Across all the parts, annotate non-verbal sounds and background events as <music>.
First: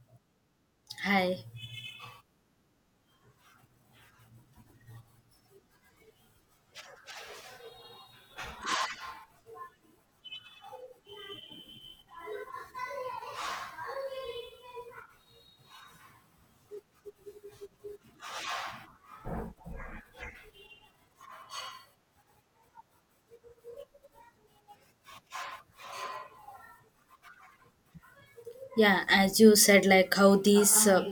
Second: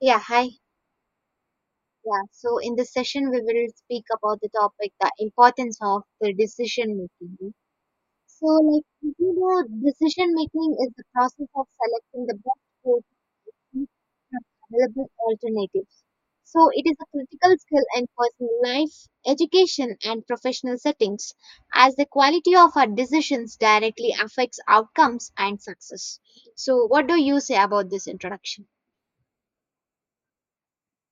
Yeah, hi. Hi. Yeah, so in this session, we will speak about the topic the importance of the decision making. So, decision making is the process of selecting the best course from available alternatives. So, it is a critical skill in personal life, education, and professional settings, as the quality of our decisions directly affects outcomes and success. So, what do you say about this introduction? Yeah, as you said, like how these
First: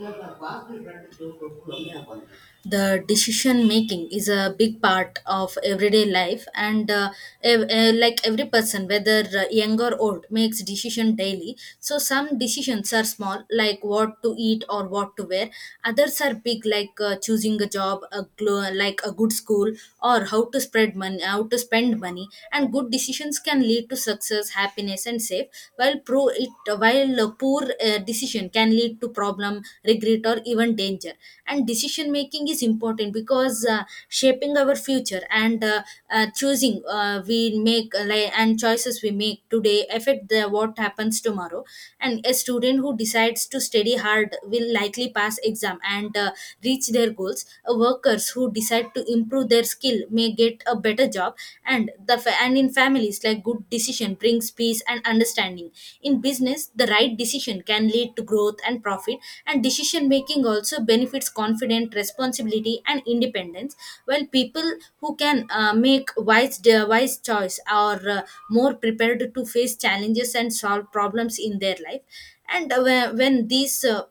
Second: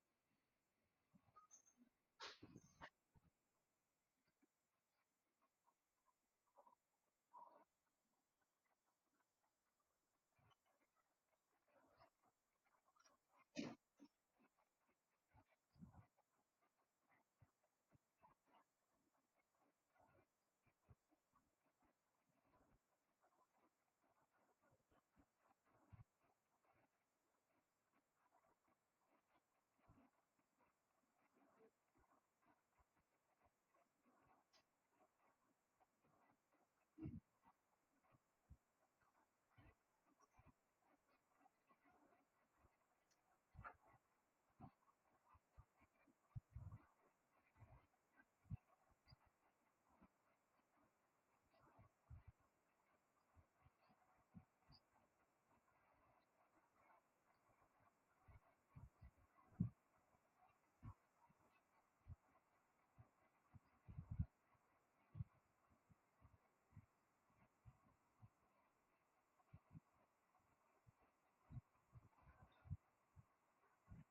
the decision making is a big part of everyday life and like every person whether young or old makes decision daily. So some decisions are small, like what to eat or what to wear. Others are big, like choosing a job, like a good school, or how to spread money, how to spend money. And good decisions can lead to success, happiness, and safe, while pro it while a poor decision can lead to problem, regret, or even danger. And decision making is important because shaping our future, and choosing we make like, and choices we make today affect the what happens tomorrow. And a student who decides to study hard will likely pass exam and reach their goals. Workers who decide to improve their skill may get a better job, and in families, like good decision brings peace and understanding. In business, the right decision can lead to growth and profit, and decision making also benefits confidence, responsibility, and independence. While people who can wise choice are more prepared to face challenges and solve problems in their life. And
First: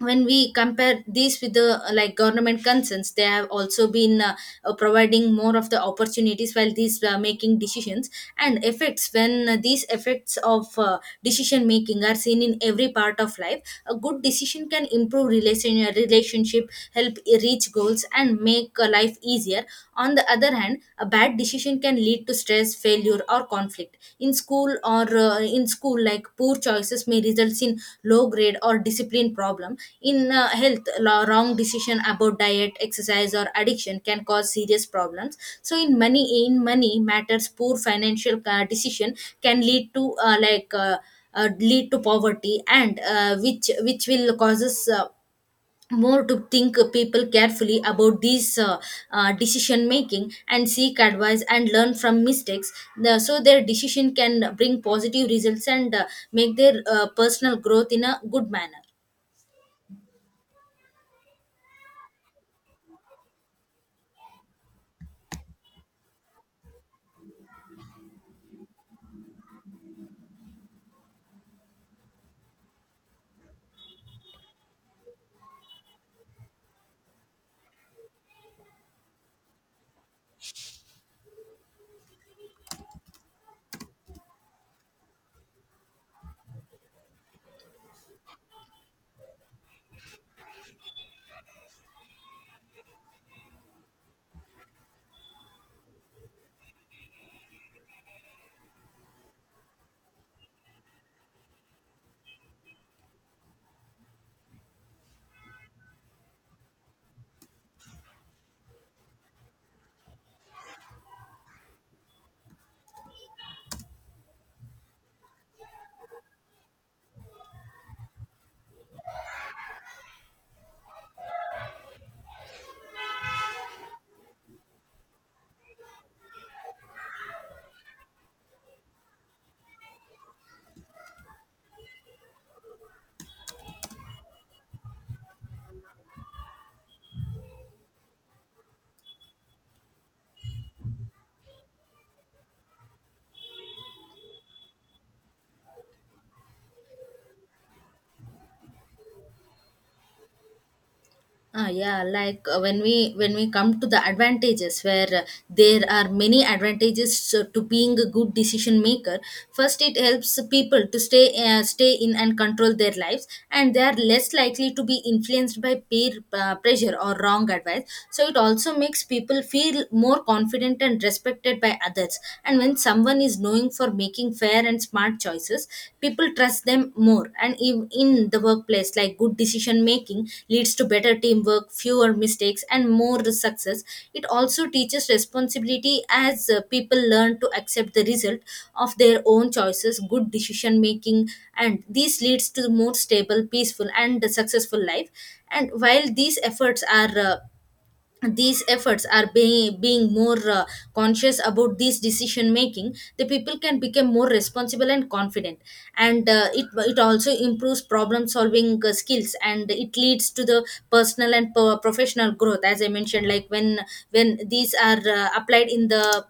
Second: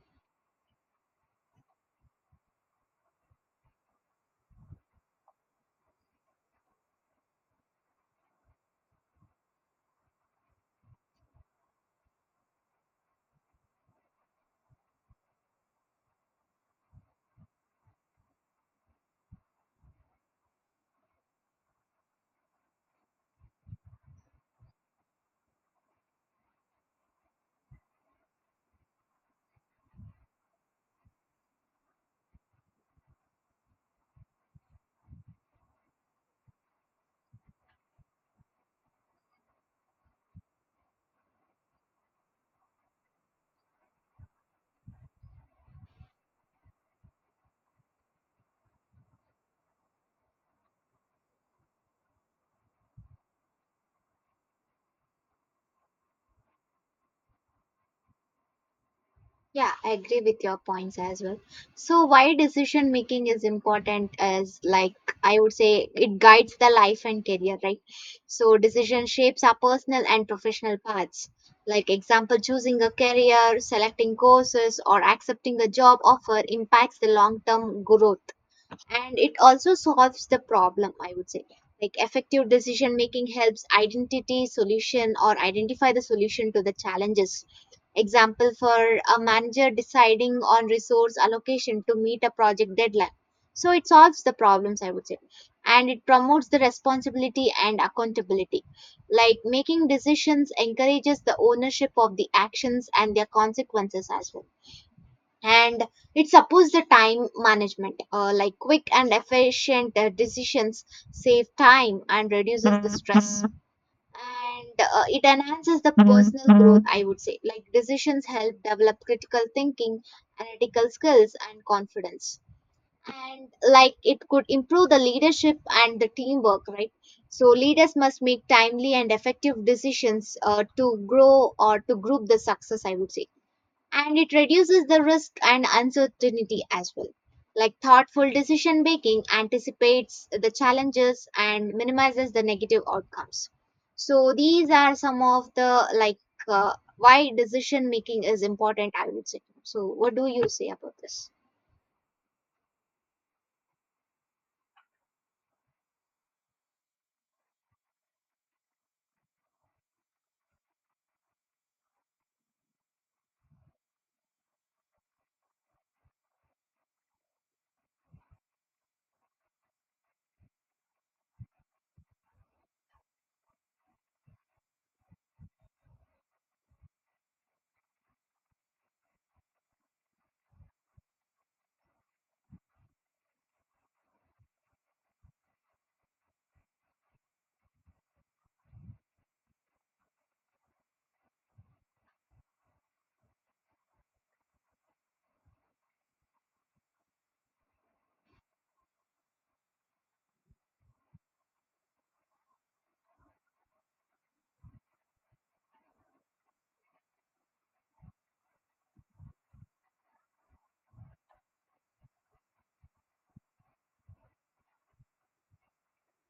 when we compare these with the like government concerns, they have also been providing more of the opportunities while these making decisions and effects. When these effects of decision making are seen in every part of life, a good decision can improve relationship, help reach goals, and make life easier. On the other hand, a bad decision can lead to stress, failure, or conflict. In school, like poor choices may result in low grade or discipline problem. In health, wrong decision about diet, exercise, or addiction can cause serious problems. So in money matters, poor financial decision can lead to lead to poverty, and which will causes more to think people carefully about these decision making, and seek advice and learn from mistakes. So their decision can bring positive results and make their personal growth in a good manner. Yeah, I agree with your points as well. So, why decision making is important as like I would say it guides the life and career, right? So, decision shapes our personal and professional paths. Like example, choosing a career, selecting courses, or accepting a job offer impacts the long-term growth, and it also solves the problem, I would say. Like effective decision making helps identity solution or identify the solution to the challenges. Example for a manager deciding on resource allocation to meet a project deadline, so it solves the problems, I would say. And it promotes the responsibility and accountability, like making decisions encourages the ownership of the actions and their consequences as well. And it supports the time management, like quick and efficient decisions save time and reduces the stress. And it enhances the personal growth, I would say. Like decisions help develop critical thinking, analytical skills and confidence. And like it could improve the leadership and the teamwork, right? So leaders must make timely and effective decisions to grow or to group the success, I would say. And it reduces the risk and uncertainty as well. Like thoughtful decision making anticipates the challenges and minimizes the negative outcomes. So these are some of the why decision making is important, I would say. So what do you say about this? Ah, yeah, like when we come to the advantages, where there are many advantages to being a good decision maker. First, it helps people to stay in and control their lives, and they are less likely to be influenced by peer pressure or wrong advice. So it also makes people feel more confident and respected by others. And when someone is knowing for making fair and smart choices, people trust them more. And in the workplace, like good decision making leads to better teamwork, fewer mistakes, and more success. It also teaches responsibility as people learn to accept the result of their own choices, good decision making, and this leads to more stable, peaceful, and successful life. And while these efforts are being more conscious about this decision making, the people can become more responsible and confident. And it also improves problem solving skills, and it leads to the personal and professional growth. As I mentioned, like when when these are applied in the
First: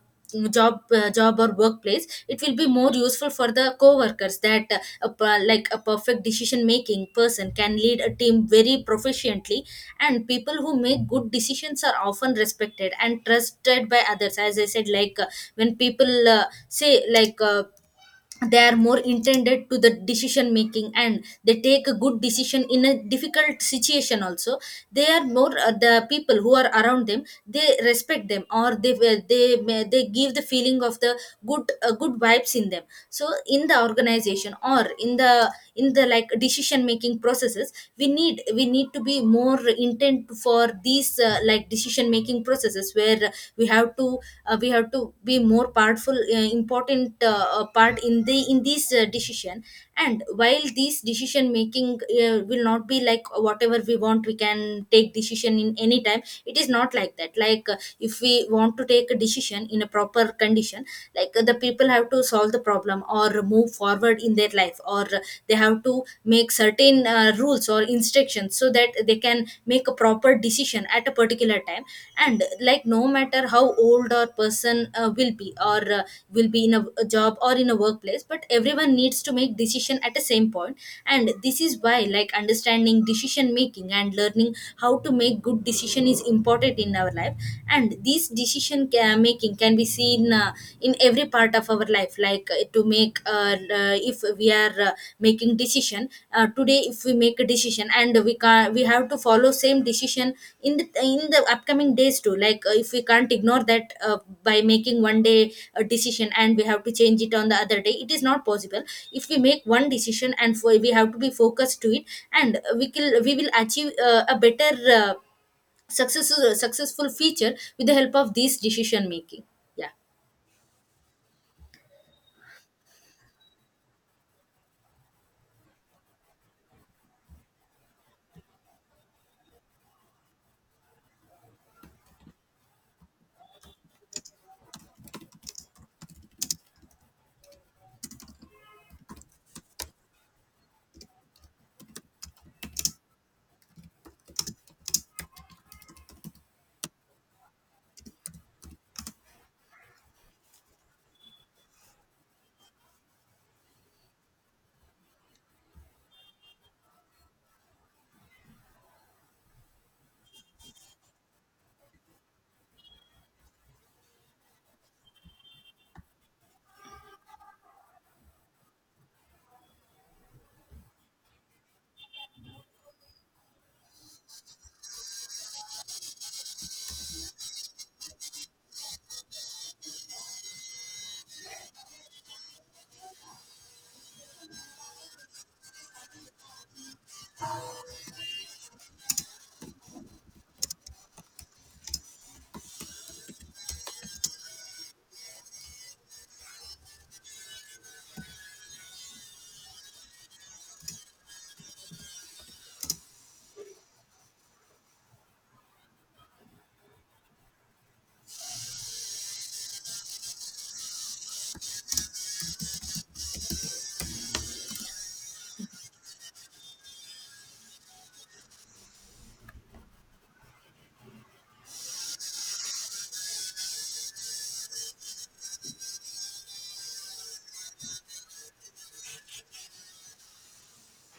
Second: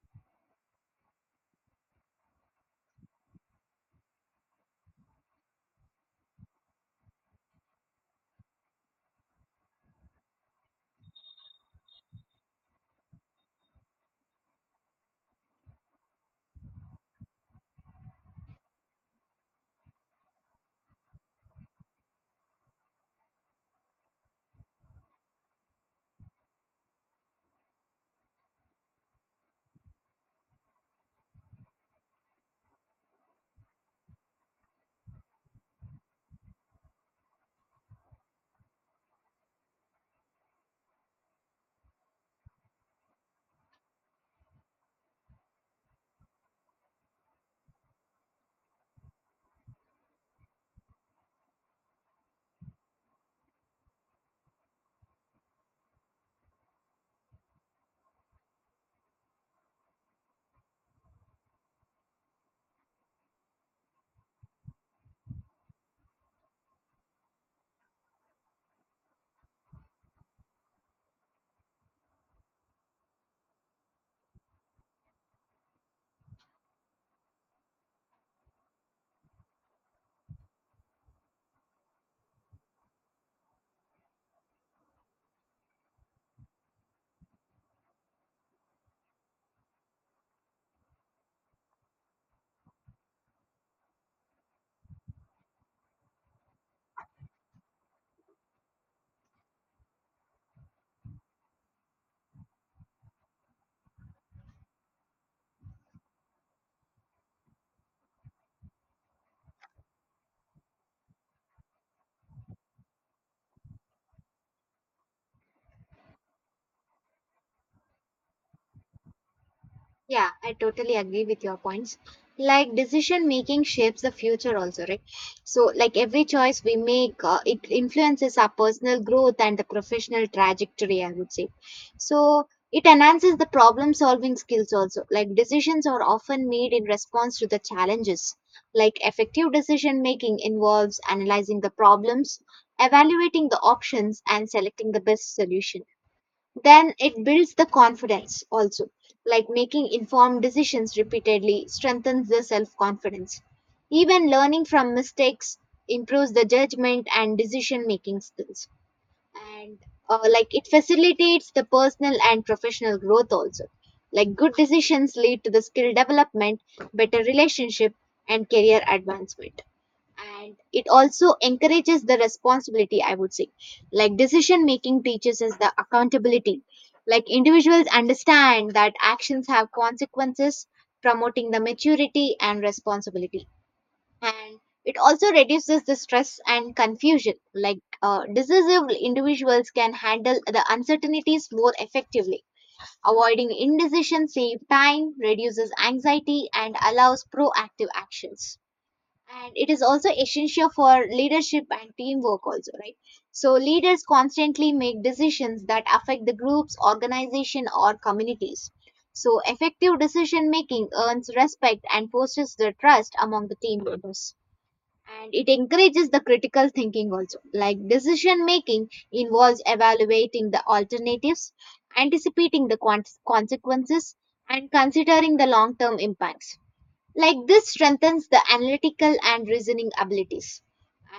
job or workplace, it will be more useful for the co-workers, that like a perfect decision making person can lead a team very proficiently. And people who make good decisions are often respected and trusted by others, as I said. Like when people say, like, they are more intended to the decision making, and they take a good decision in a difficult situation also. They are more the people who are around them, they respect them, or they give the feeling of the good good vibes in them. So in the organization or in the like decision making processes, we need to be more intent for these like decision making processes, where we have to we have to be more powerful, important part in the in this decision. And while this decision making will not be like whatever we want, we can take decision in any time. It is not like that. Like if we want to take a decision in a proper condition, like the people have to solve the problem or move forward in their life, or they have to make certain rules or instructions, so that they can make a proper decision at a particular time. And like no matter how old or person will be, or will be in a job or in a workplace, but everyone needs to make decision at the same point. And this is why, like, understanding decision making and learning how to make good decision is important in our life. And this making can be seen in every part of our life. Like to make if we are making decision today, if we make a decision, and we have to follow same decision in the upcoming days too. Like if we can't ignore that by making one day a decision and we have to change it on the other day, it is not possible. If we make one decision, and for, we have to be focused to it. And we will achieve a better uh, successful future with the help of this decision making. Yeah. Yeah, I totally agree with your points. Like decision making shapes the future also, right? So like every choice we make, it influences our personal growth and the professional trajectory, I would say. So it enhances the problem solving skills also. Like decisions are often made in response to the challenges. Like effective decision making involves analyzing the problems, evaluating the options and selecting the best solution. Then it builds the confidence also, like making informed decisions repeatedly strengthens the self confidence. Even learning from mistakes improves the judgment and decision making skills. And like it facilitates the personal and professional growth also. Like good decisions lead to the skill development, better relationship and career advancement. And it also encourages the responsibility, I would say. Like decision making teaches us the accountability, like individuals understand that actions have consequences, promoting the maturity and responsibility. And it also reduces the stress and confusion, decisive individuals can handle the uncertainties more effectively. Avoiding indecision saves time, reduces anxiety and allows proactive actions. And it is also essential for leadership and teamwork also, right? So leaders constantly make decisions that affect the group's organization or communities, so effective decision making earns respect and fosters the trust among the team members. And it encourages the critical thinking also. Like decision making involves evaluating the alternatives, anticipating the consequences and considering the long term impacts. Like this strengthens the analytical and reasoning abilities.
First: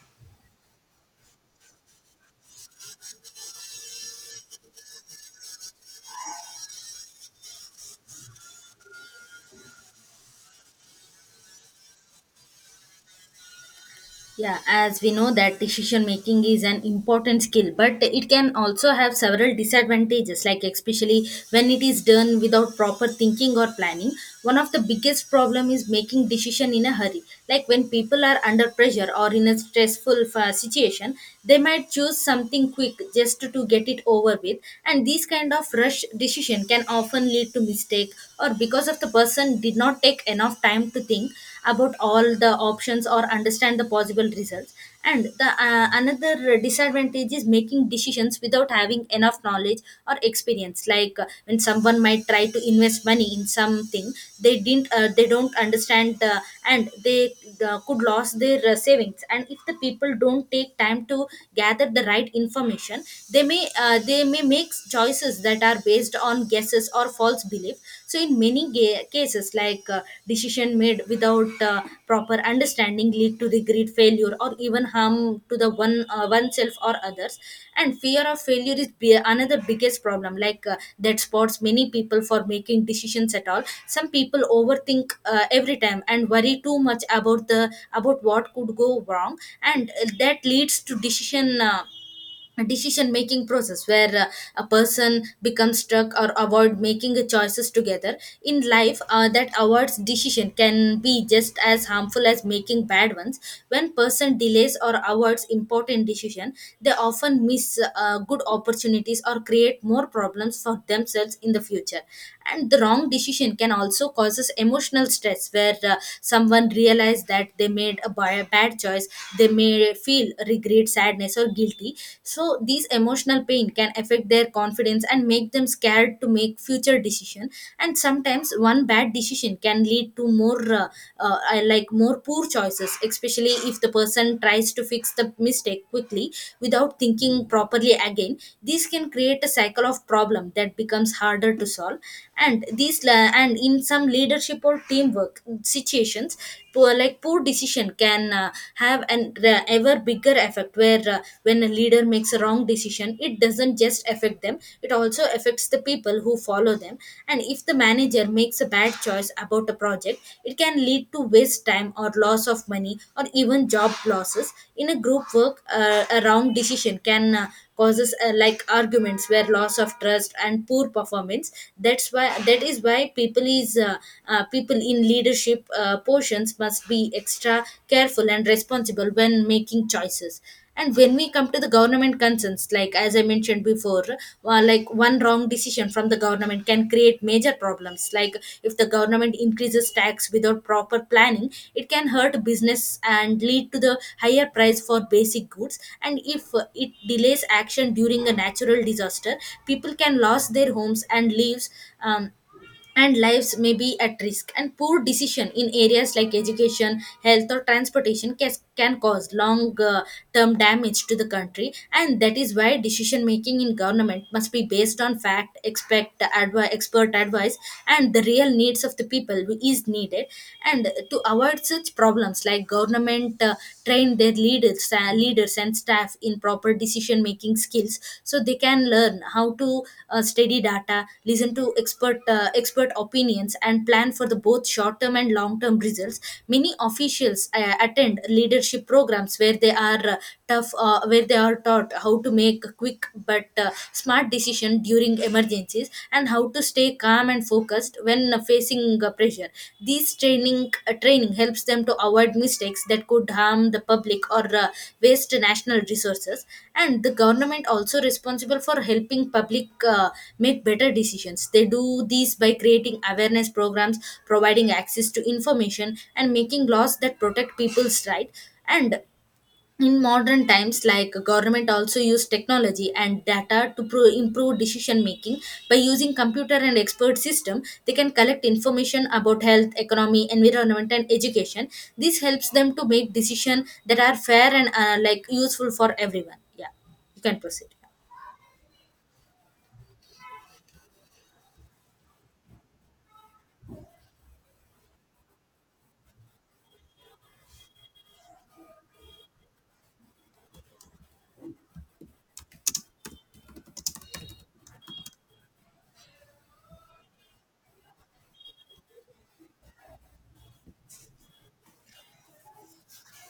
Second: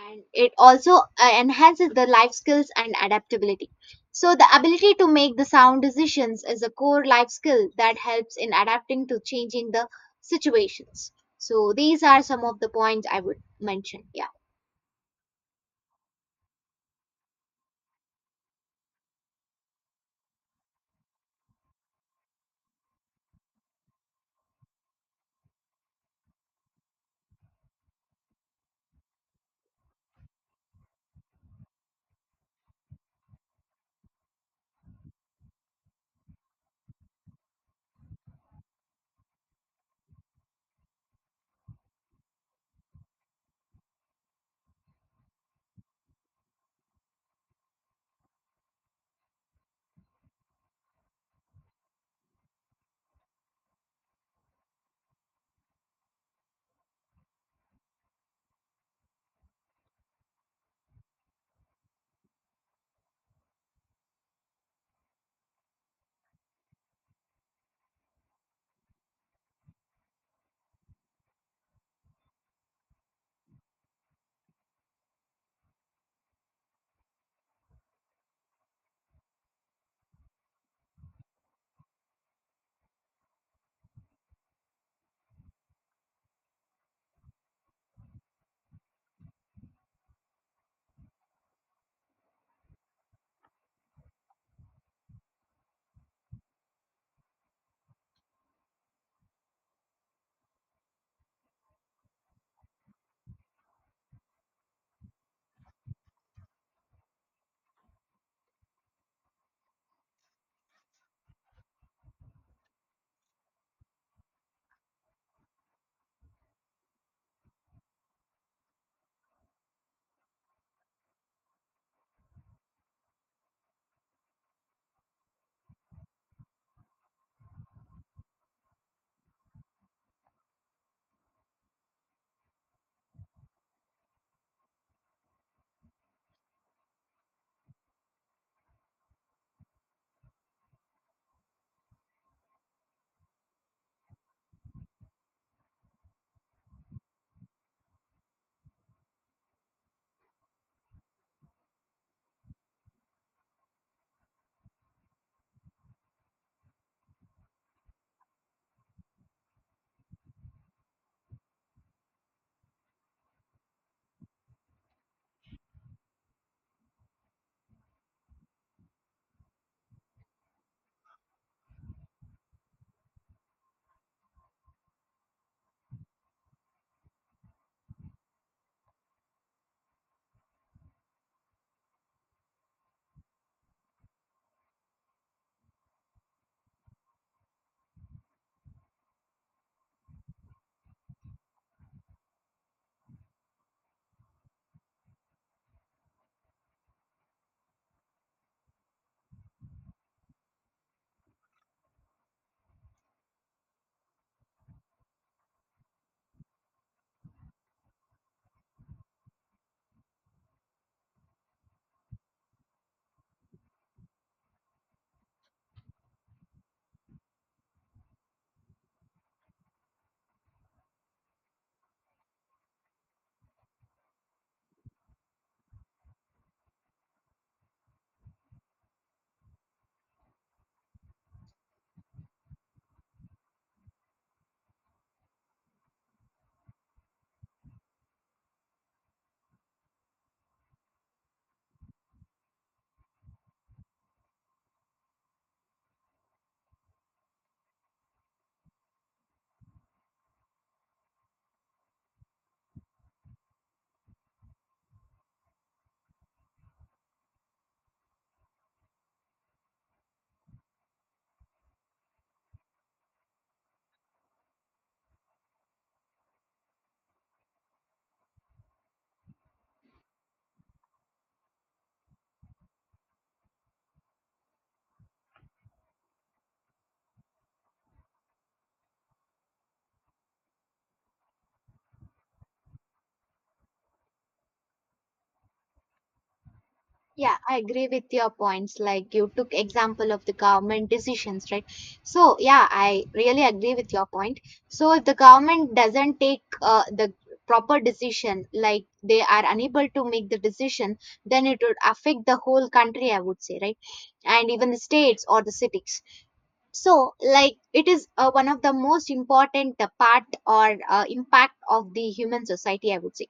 And it also enhances the life skills and adaptability. So the ability to make the sound decisions is a core life skill that helps in adapting to changing the situations. So these are some of the points I would mention. Yeah. Yeah, as we know that decision making is an important skill, but it can also have several disadvantages, like especially when it is done without proper thinking or planning. One of the biggest problem is making decision in a hurry. Like when people are under pressure or in a stressful situation, they might choose something quick just to get it over with, and these kind of rush decision can often lead to mistake, or because of the person did not take enough time to think about all the options or understand the possible results. And the another disadvantage is making decisions without having enough knowledge or experience. Like when someone might try to invest money in something they didn't they don't understand, and they could lose their savings. And if the people don't take time to gather the right information, they may make choices that are based on guesses or false belief. So in many cases, like decision made without proper understanding lead to regret, failure, or even harm to the one oneself or others. And fear of failure is another biggest problem, like that spots many people for making decisions at all. Some people overthink every time and worry too much about the about what could go wrong. And that leads to decision making process where a person becomes stuck or avoid making choices together in life. That avoids decision can be just as harmful as making bad ones. When person delays or avoids important decision, they often miss good opportunities or create more problems for themselves in the future. And the wrong decision can also causes emotional stress, where someone realize that they made a bad choice, they may feel regret, sadness, or guilty. So these emotional pain can affect their confidence and make them scared to make future decision. And sometimes one bad decision can lead to more like more poor choices, especially if the person tries to fix the mistake quickly without thinking properly again. This can create a cycle of problem that becomes harder to solve. And in some leadership or teamwork situations, poor decision can ever bigger effect, where when a leader makes a wrong decision, it doesn't just affect them, it also affects the people who follow them. And if the manager makes a bad choice about a project, it can lead to waste time or loss of money or even job losses. In a group work, a wrong decision can causes like arguments, where loss of trust and poor performance. That is why people is people in leadership portions must be extra careful and responsible when making choices. And when we come to the government concerns, like as I mentioned before, like one wrong decision from the government can create major problems. Like if the government increases tax without proper planning, it can hurt business and lead to the higher price for basic goods. And if it delays action during a natural disaster, people can lose their homes and lives. um, and lives may be at risk, and poor decision in areas like education, health, or transportation can cause long term damage to the country. And that is why decision making in government must be based on fact, expert advice and the real needs of the people who is needed. And to avoid such problems, like government train their leaders, leaders and staff in proper decision making skills, so they can learn how to study data, listen to expert opinions, and plan for the both short term and long term results. Many officials attend leadership programs where they are tough where they are taught how to make quick but smart decision during emergencies, and how to stay calm and focused when facing pressure. These training helps them to avoid mistakes that could harm the public or waste national resources. And the government also responsible for helping public make better decisions. They do these by creating awareness programs, providing access to information, and making laws that protect people's right. And in modern times, like government also use technology and data to improve decision making by using computer and expert system. They can collect information about health, economy, environment, and education. This helps them to make decision that are fair and like useful for everyone. Yeah, you Yeah, can I proceed. agree with your points. Like you took example of the government decisions, right? So yeah, I really agree with your point. So if the government doesn't take the proper decision, like they are unable to make the decision, then it would affect the whole country, I would say, right? And even the states or the cities. So like it is one of the most important part or impact of the human society, I would say.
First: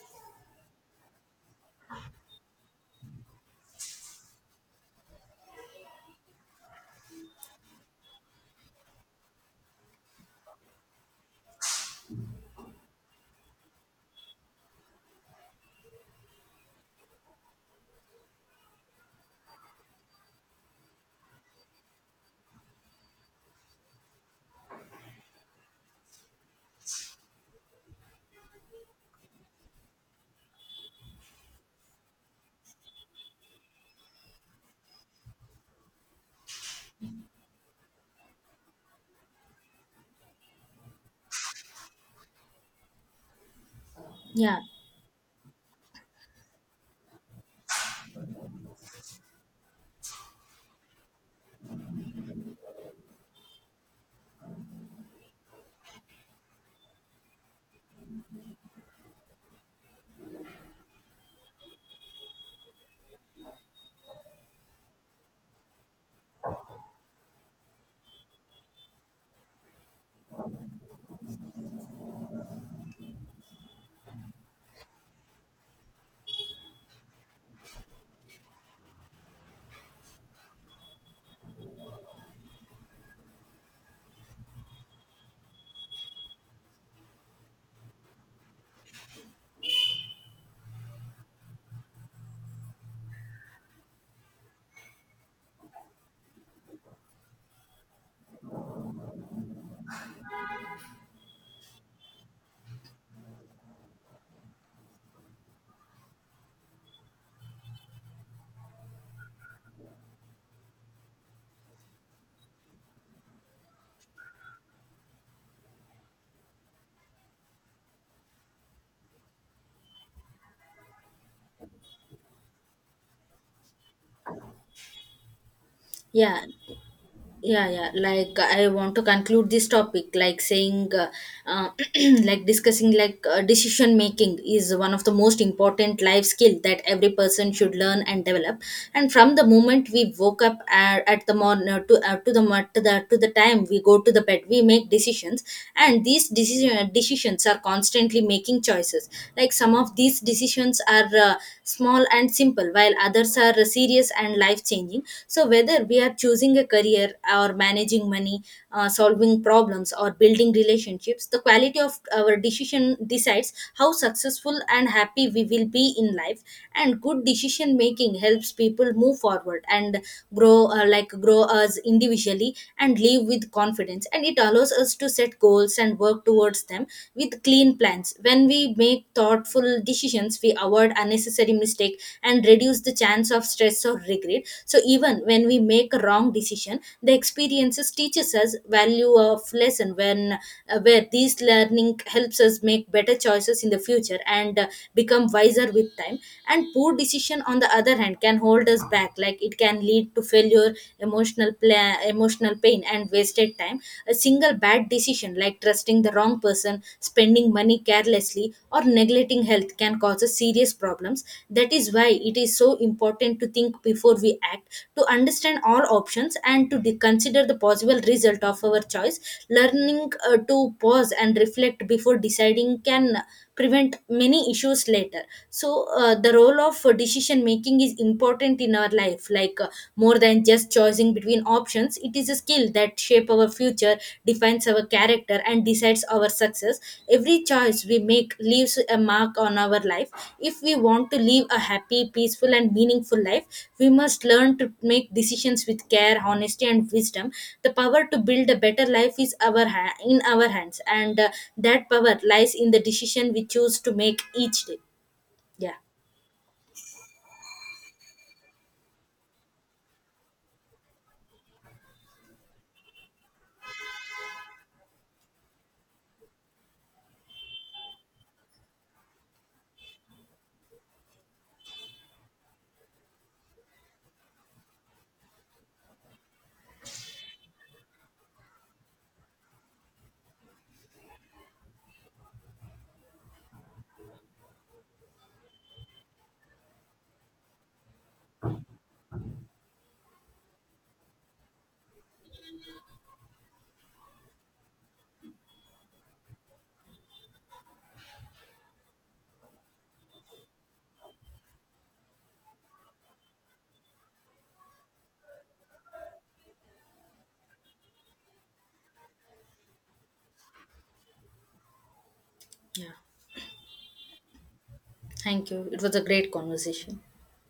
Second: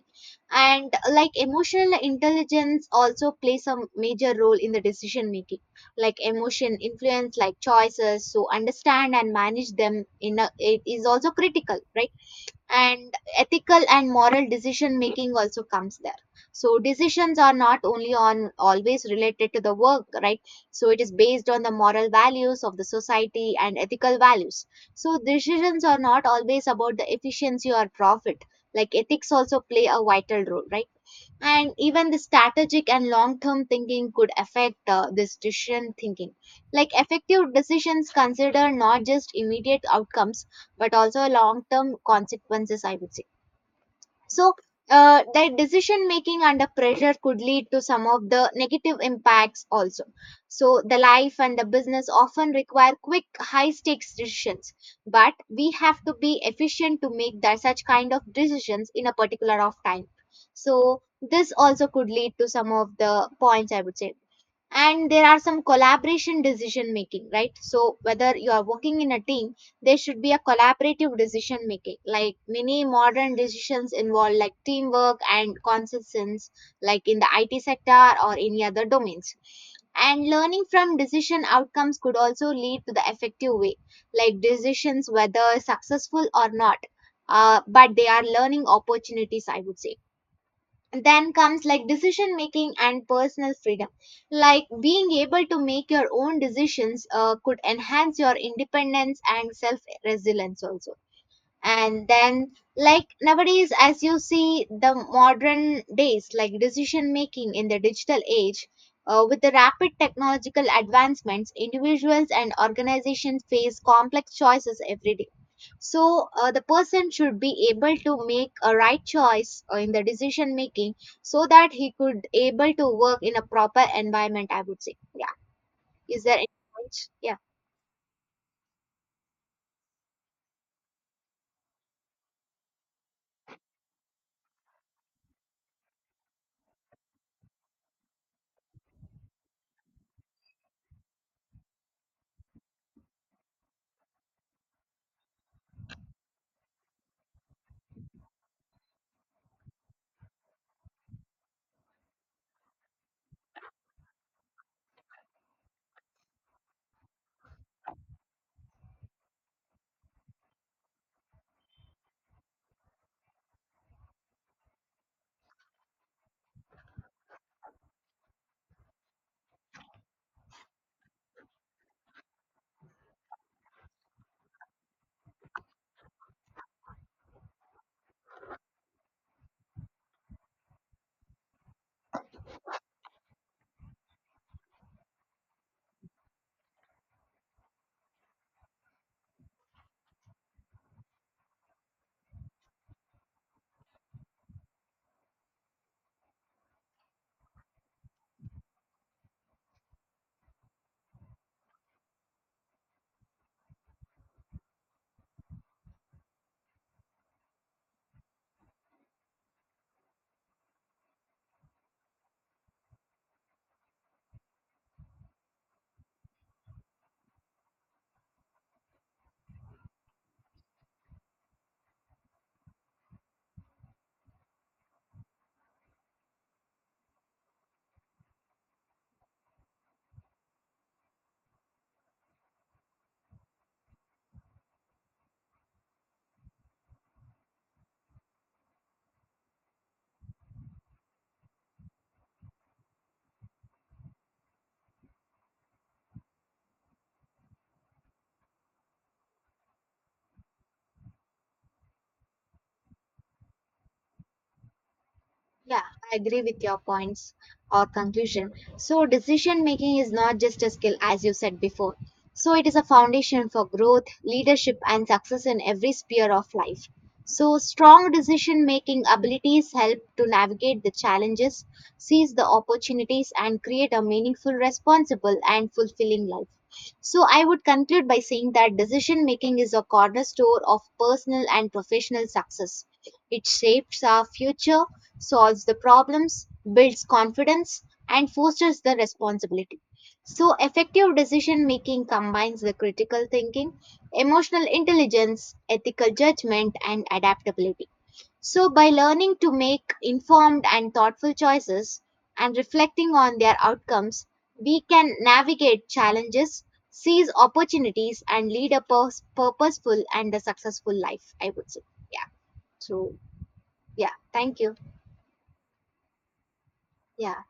And like emotional intelligence also plays a major role in the decision making. Like emotion influence like choices, so understand and manage them in a, it is also critical, right? And ethical and moral decision making also comes there. So decisions are not only on always related to the work, right? So it is based on the moral values of the society and ethical values. So decisions are not always about the efficiency or profit, like ethics also play a vital role, right? And even the strategic and long term thinking could affect this decision thinking. Like effective decisions consider not just immediate outcomes but also long term consequences, I would say. So, yeah that decision making under pressure could lead to some of the negative impacts also. So, the life and the business often require quick, high stakes decisions, but we have to be efficient to make that such kind of decisions in a particular of time. So, this also could lead to some of the points I would say. And there are some collaboration decision making, right? So whether you are working in a team, there should be a collaborative decision making, like many modern decisions involve like teamwork and consensus, like in the IT sector or any other domains. And learning from decision outcomes could also lead to the effective way. Like decisions whether successful or not, but they are learning opportunities, I would say. Then comes like decision making and personal freedom, like being able to make your own decisions could enhance your independence and self resilience also. And then, like nowadays as you see the modern days, like decision making in the digital age, with the rapid technological advancements individuals and organizations face complex choices every day. So the person should be able to make a right choice in the decision making, so that he could able to work in a proper environment, I would say. Yeah. Is there yeah any point? Yeah. yeah yeah like I want to conclude this topic like saying uh, <clears throat> like discussing like decision making is one of the most important life skill that every person should learn and develop. And from the moment we woke up at the morning to the to the to the time we go to the bed, we make decisions. And these decisions are constantly making choices. Like some of these decisions are small and simple, while others are serious and life changing. So whether we are choosing a career or managing money, solving problems or building relationships, the quality of our decision decides how successful and happy we will be in life. And good decision making helps people move forward and grow like grow us individually and live with confidence, and it allows us to set goals and work towards them with clean plans. When we make thoughtful decisions, we avoid unnecessary mistake and reduce the chance of stress or regret. So even when we make a wrong decision, the experiences teaches us value of lesson. When Where these learning helps us make better choices in the future, and become wiser with time. And poor decision on the other hand can hold us back. Like it can lead to failure, emotional pain, and wasted time. A single bad decision, like trusting the wrong person, spending money carelessly, or neglecting health, can cause us serious problems. That is why it is so important to think before we act, to understand all options, and to consider the possible result of our choice. Learning to pause and reflect before deciding can prevent many issues later. So the role of decision making is important in our life, like more than just choosing between options. It is a skill that shape our future, defines our character, and decides our success. Every choice we make leaves a mark on our life. If we want to live a happy, peaceful, and meaningful life, we must learn to make decisions with care, honesty, and wisdom. The power to build a better life is in our hands, and that power lies in the decision we choose to make each day. Yeah. Yeah, I agree with your points or conclusion. So, decision making is not just a skill, as you said before. So, it is a foundation for growth, leadership, and success in every sphere of life. So, strong decision making abilities help to navigate the challenges, seize the opportunities, and create a meaningful, responsible, and fulfilling life. So I would conclude by saying that decision making is a cornerstone of personal and professional success. It shapes our future, solves the problems, builds confidence, and fosters the responsibility. So effective decision making combines the critical thinking, emotional intelligence, ethical judgment, and adaptability. So, by learning to make informed and thoughtful choices and reflecting on their outcomes, we can navigate challenges, seize opportunities, and lead a purposeful and a successful life, I would say. Yeah. Yeah, So, yeah. Thank you. thank you. It was a great conversation. Yeah.